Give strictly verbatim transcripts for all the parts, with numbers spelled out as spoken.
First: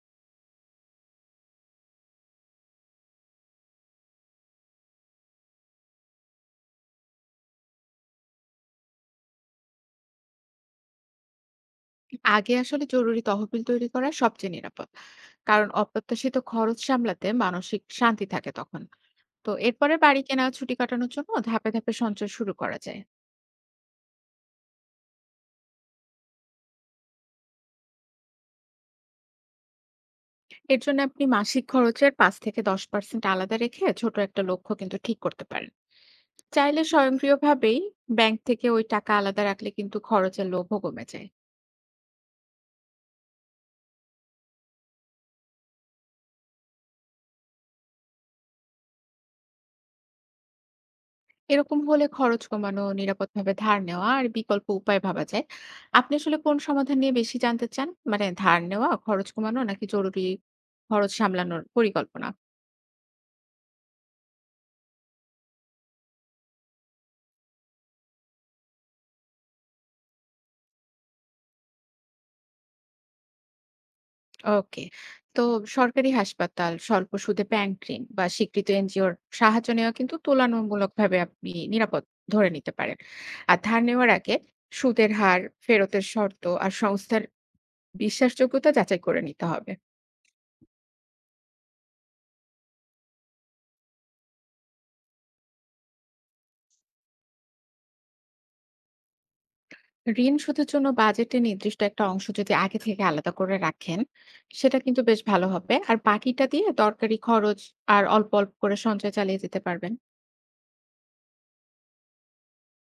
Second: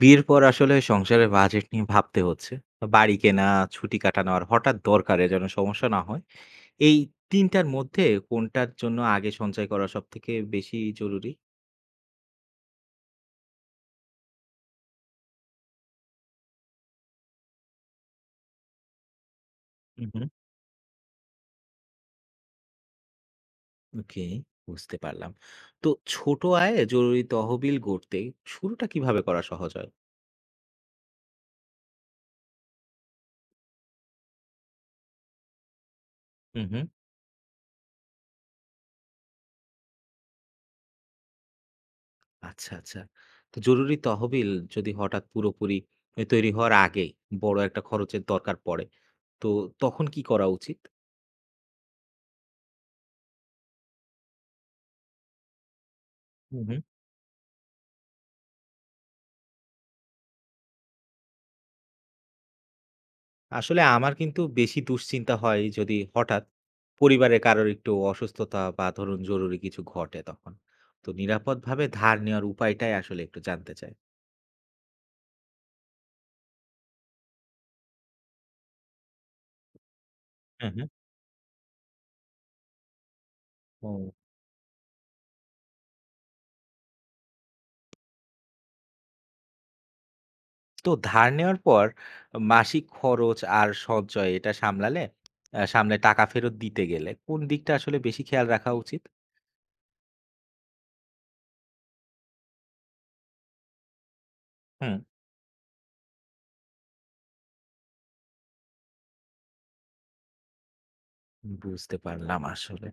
বিয়ের পর আসলে সংসারের বাজেট নিয়ে ভাবতে হচ্ছে। বাড়ি কেনা, ছুটি কাটানো আর হঠাৎ দরকারে যেন সমস্যা না হয়। এই তিন টার মধ্যে কোনটার জন্য আগে সঞ্চয় করা সবথেকে বেশি জরুরি? আগে আসলে জরুরি তহবিল তৈরি করা সবচেয়ে নিরাপদ কারণ অপ্রত্যাশিত খরচ সামলাতে মানসিক শান্তি থাকে তখন। তো এরপরে হু, হু। বাড়ি কেনা ছুটি কাটানোর জন্য ধাপে ধাপে সঞ্চয় শুরু করা যায়। ওকে, বুঝতে পারলাম। তো ছোট আয়ে জরুরি তহবিল গড়তে শুরুটা কিভাবে করা সহজ হয়? এর জন্য আপনি মাসিক খরচের পাঁচ থেকে দশ পার্সেন্ট আলাদা রেখে ছোট একটা লক্ষ্য কিন্তু ঠিক করতে পারেন। হুম, চাইলে হুম। স্বয়ংক্রিয়ভাবেই ব্যাংক থেকে ওই টাকা আলাদা রাখলে কিন্তু খরচের লোভও কমে যায়। আচ্ছা, আচ্ছা। তো জরুরি তহবিল যদি হঠাৎ পুরোপুরি এ তৈরি হওয়ার আগেই বড় একটা খরচের দরকার পড়ে, তো তখন কি করা উচিত? এরকম হলে খরচ কমানো, নিরাপদভাবে ধার নেওয়া আর বিকল্প উপায় ভাবা যায়। আপনি আসলে কোন সমাধান নিয়ে বেশি জানতে চান? মানে ধার নেওয়া, খরচ কমানো নাকি জরুরি খরচ সামলানোর পরিকল্পনা? আসলে আমার কিন্তু বেশি দুশ্চিন্তা হয় যদি হঠাৎ পরিবারের কারোর একটু অসুস্থতা বা ধরুন জরুরি কিছু ঘটে তখন। তো নিরাপদভাবে ধার নেওয়ার উপায়টাই আসলে একটু জানতে চাই। ওকে। তো সরকারি হাসপাতাল, স্বল্প সুদে ব্যাংক ঋণ বা স্বীকৃত এনজিওর সাহায্য নেওয়া কিন্তু হ্যাঁ, হ্যাঁ। তুলনামূলকভাবে আপনি নিরাপদ ধরে নিতে পারেন। আর ধার নেওয়ার ও আগে সুদের হার, ফেরতের শর্ত আর সংস্থার বিশ্বাসযোগ্যতা যাচাই করে নিতে হবে। তো ধার নেওয়ার পর মাসিক খরচ আর সঞ্চয় এটা সামলালে আ সামলে টাকা ফেরত দিতে গেলে কোন দিকটা আসলে বেশি খেয়াল রাখা উচিত? ঋণ শোধের জন্য বাজেটে নির্দিষ্ট একটা অংশ যদি আগে থেকে আলাদা করে রাখেন সেটা হুম। কিন্তু বেশ ভালো হবে, আর বাকিটা দিয়ে দরকারি খরচ আর অল্প অল্প করে সঞ্চয় চালিয়ে যেতে পারবেন। বুঝতে পারলাম আসলে।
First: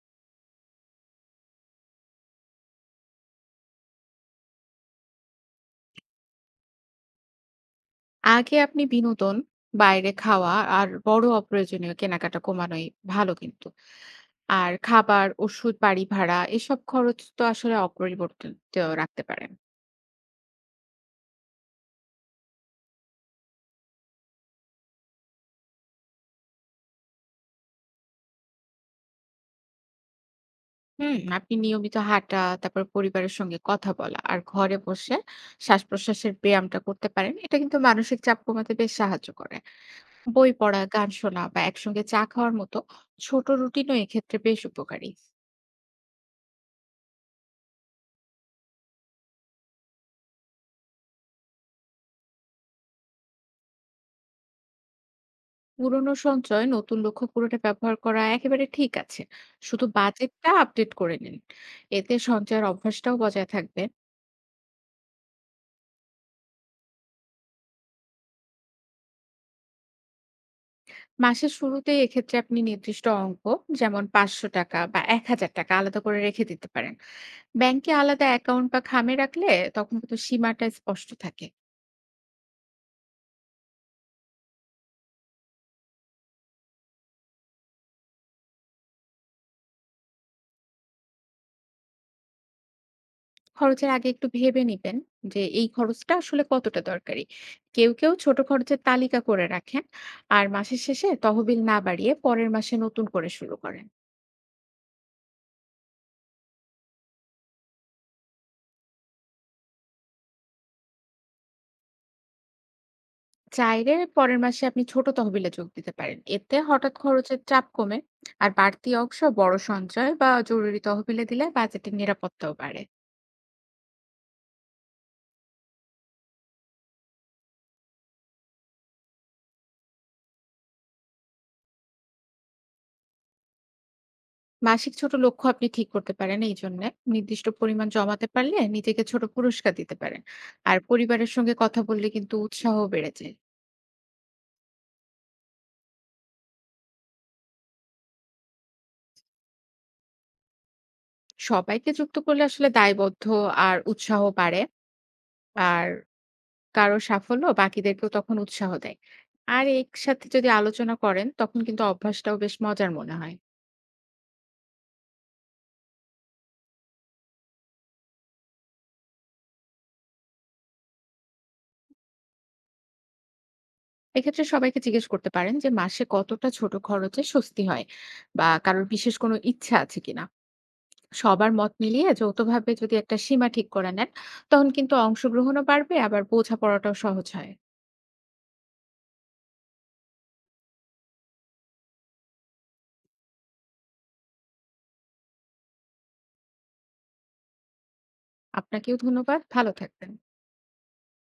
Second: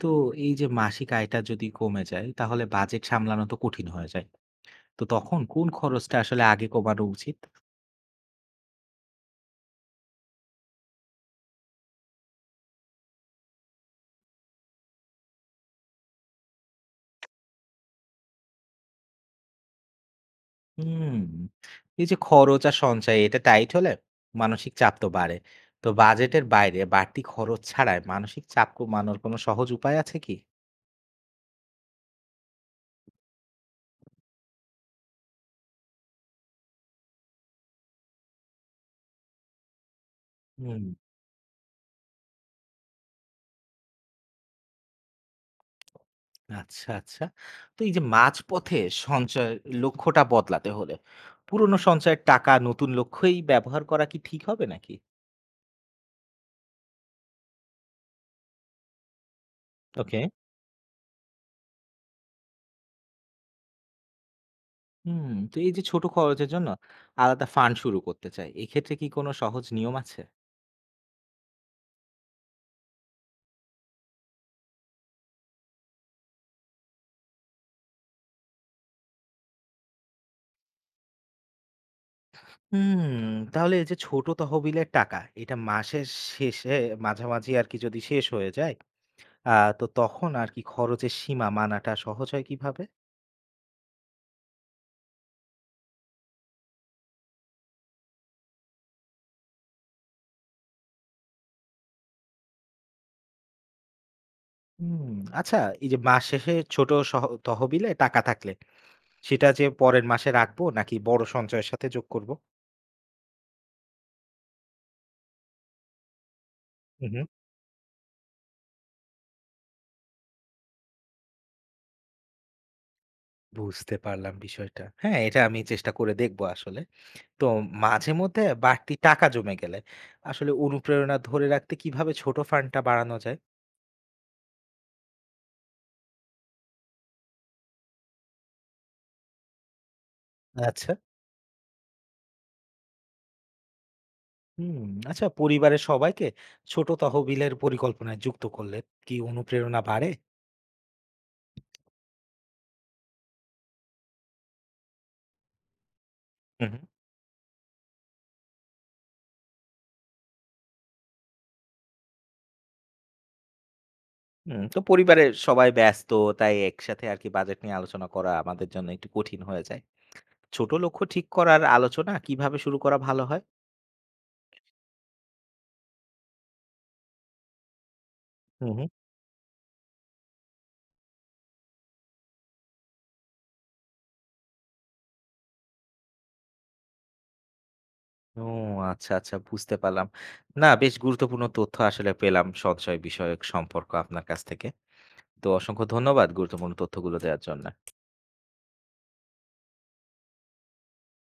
তো এই যে মাসিক আয়টা যদি কমে যায় তাহলে বাজেট সামলানো তো কঠিন হয়ে যায়। তো তখন কোন খরচটা আসলে আগে কমানো উচিত? আগে আপনি বিনোদন, বাইরে খাওয়া আর বড় অপ্রয়োজনীয় কেনাকাটা কমানোই ভালো কিন্তু, আর খাবার, ওষুধ, বাড়ি ভাড়া এসব খরচ তো আসলে অপরিবর্তিত রাখতে পারেন। হুম। এই যে খরচ আর সঞ্চয় এটা টাইট হলে মানসিক চাপ তো বাড়ে। তো বাজেটের বাইরে বাড়তি খরচ ছাড়াই মানসিক চাপ কমানোর কোনো সহজ উপায় আছে কি? হুম, আপনি নিয়মিত হাঁটা, তারপর পরিবারের সঙ্গে কথা বলা আর ঘরে বসে শ্বাস-প্রশ্বাসের ব্যায়ামটা করতে পারেন। এটা কিন্তু মানসিক চাপ কমাতে বেশ সাহায্য করে। বই পড়া, হুম, গান শোনা বা একসঙ্গে চা খাওয়ার মতো ছোট রুটিনও এক্ষেত্রে বেশ উপকারী। আচ্ছা, আচ্ছা। তো এই যে মাঝপথে সঞ্চয়ের লক্ষ্যটা বদলাতে হলে পুরনো সঞ্চয়ের টাকা নতুন লক্ষ্যেই ব্যবহার করা কি ঠিক হবে নাকি? পুরনো সঞ্চয় নতুন লক্ষ্য পূরণে ব্যবহার করা একেবারে ঠিক আছে। শুধু ওকে। বাজেটটা আপডেট করে নিন। এতে সঞ্চয়ের অভ্যাসটাও বজায় থাকবে। হুম, তো এই যে ছোট খরচের জন্য আলাদা ফান্ড শুরু করতে চাই। এক্ষেত্রে কি কোনো সহজ নিয়ম আছে? মাসের শুরুতেই এক্ষেত্রে আপনি নির্দিষ্ট অঙ্ক, যেমন ৳পাঁচশো বা ৳এক হাজার আলাদা করে রেখে দিতে পারেন। ব্যাংকে আলাদা অ্যাকাউন্ট বা খামে রাখলে তখন কিন্তু সীমাটা স্পষ্ট থাকে। হুম, তাহলে এই যে ছোট তহবিলের টাকা, এটা মাসের শেষে মাঝামাঝি আরকি যদি শেষ হয়ে যায়, আ তো তখন আরকি খরচের সীমা মানাটা সহজ হয় কিভাবে? খরচের আগে একটু ভেবে নিবেন যে এই খরচটা আসলে কতটা দরকারি। কেউ কেউ ছোট খরচের তালিকা করে রাখেন আর মাসের শেষে তহবিল না বাড়িয়ে পরের মাসে নতুন করে শুরু করেন। হুম, আচ্ছা, এই যে মাস শেষে ছোট সহ তহবিলে টাকা থাকলে, সেটা যে পরের মাসে রাখবো নাকি বড় সঞ্চয়ের সাথে যোগ করবো? চাইলে পরের মাসে আপনি ছোট তহবিলে যোগ দিতে পারেন, এতে হঠাৎ হু, হুম। খরচের চাপ কমে। আর বাড়তি অংশ বড় সঞ্চয় বা জরুরি তহবিলে দিলে বাজেটের নিরাপত্তাও বাড়ে। বুঝতে পারলাম বিষয়টা। হ্যাঁ, এটা আমি চেষ্টা করে দেখবো আসলে। তো মাঝে মধ্যে বাড়তি টাকা জমে গেলে আসলে অনুপ্রেরণা ধরে রাখতে কিভাবে ছোট ফান্ডটা বাড়ানো যায়? মাসিক ছোট লক্ষ্য আপনি ঠিক করতে পারেন এই জন্য। নির্দিষ্ট পরিমাণ জমাতে পারলে নিজেকে ছোট পুরস্কার দিতে পারেন। আর আচ্ছা। পরিবারের সঙ্গে কথা বললে কিন্তু উৎসাহ বেড়ে যায়। হুম, আচ্ছা, পরিবারের সবাইকে ছোট তহবিলের পরিকল্পনায় যুক্ত করলে কি অনুপ্রেরণা বাড়ে? সবাইকে যুক্ত করলে আসলে দায়বদ্ধ আর উৎসাহ বাড়ে। আর হুম, হুম। কারো সাফল্য বাকিদেরকেও তখন উৎসাহ দেয়। আর একসাথে যদি আলোচনা করেন তখন কিন্তু অভ্যাসটাও বেশ মজার মনে হয়। হুম, তো পরিবারের সবাই ব্যস্ত, তাই একসাথে আর কি বাজেট নিয়ে আলোচনা করা আমাদের জন্য একটু কঠিন হয়ে যায়। ছোট লক্ষ্য ঠিক করার আলোচনা কিভাবে শুরু করা ভালো হয়? এক্ষেত্রে সবাইকে জিজ্ঞেস করতে পারেন যে মাসে কতটা ছোট খরচে স্বস্তি হয় বা হুম, কারোর হুম। বিশেষ কোনো ইচ্ছা আছে কিনা। সবার মত মিলিয়ে যৌথভাবে যদি একটা সীমা ঠিক করে নেন, তখন কিন্তু অংশগ্রহণও বাড়বে আবার বোঝাপড়াটাও সহজ হয়। ও আচ্ছা, আচ্ছা, বুঝতে পারলাম না। বেশ গুরুত্বপূর্ণ তথ্য আসলে পেলাম সঞ্চয় বিষয়ক সম্পর্ক আপনার কাছ থেকে। তো অসংখ্য ধন্যবাদ গুরুত্বপূর্ণ তথ্যগুলো দেওয়ার জন্য। আপনাকেও ধন্যবাদ। ভালো থাকবেন।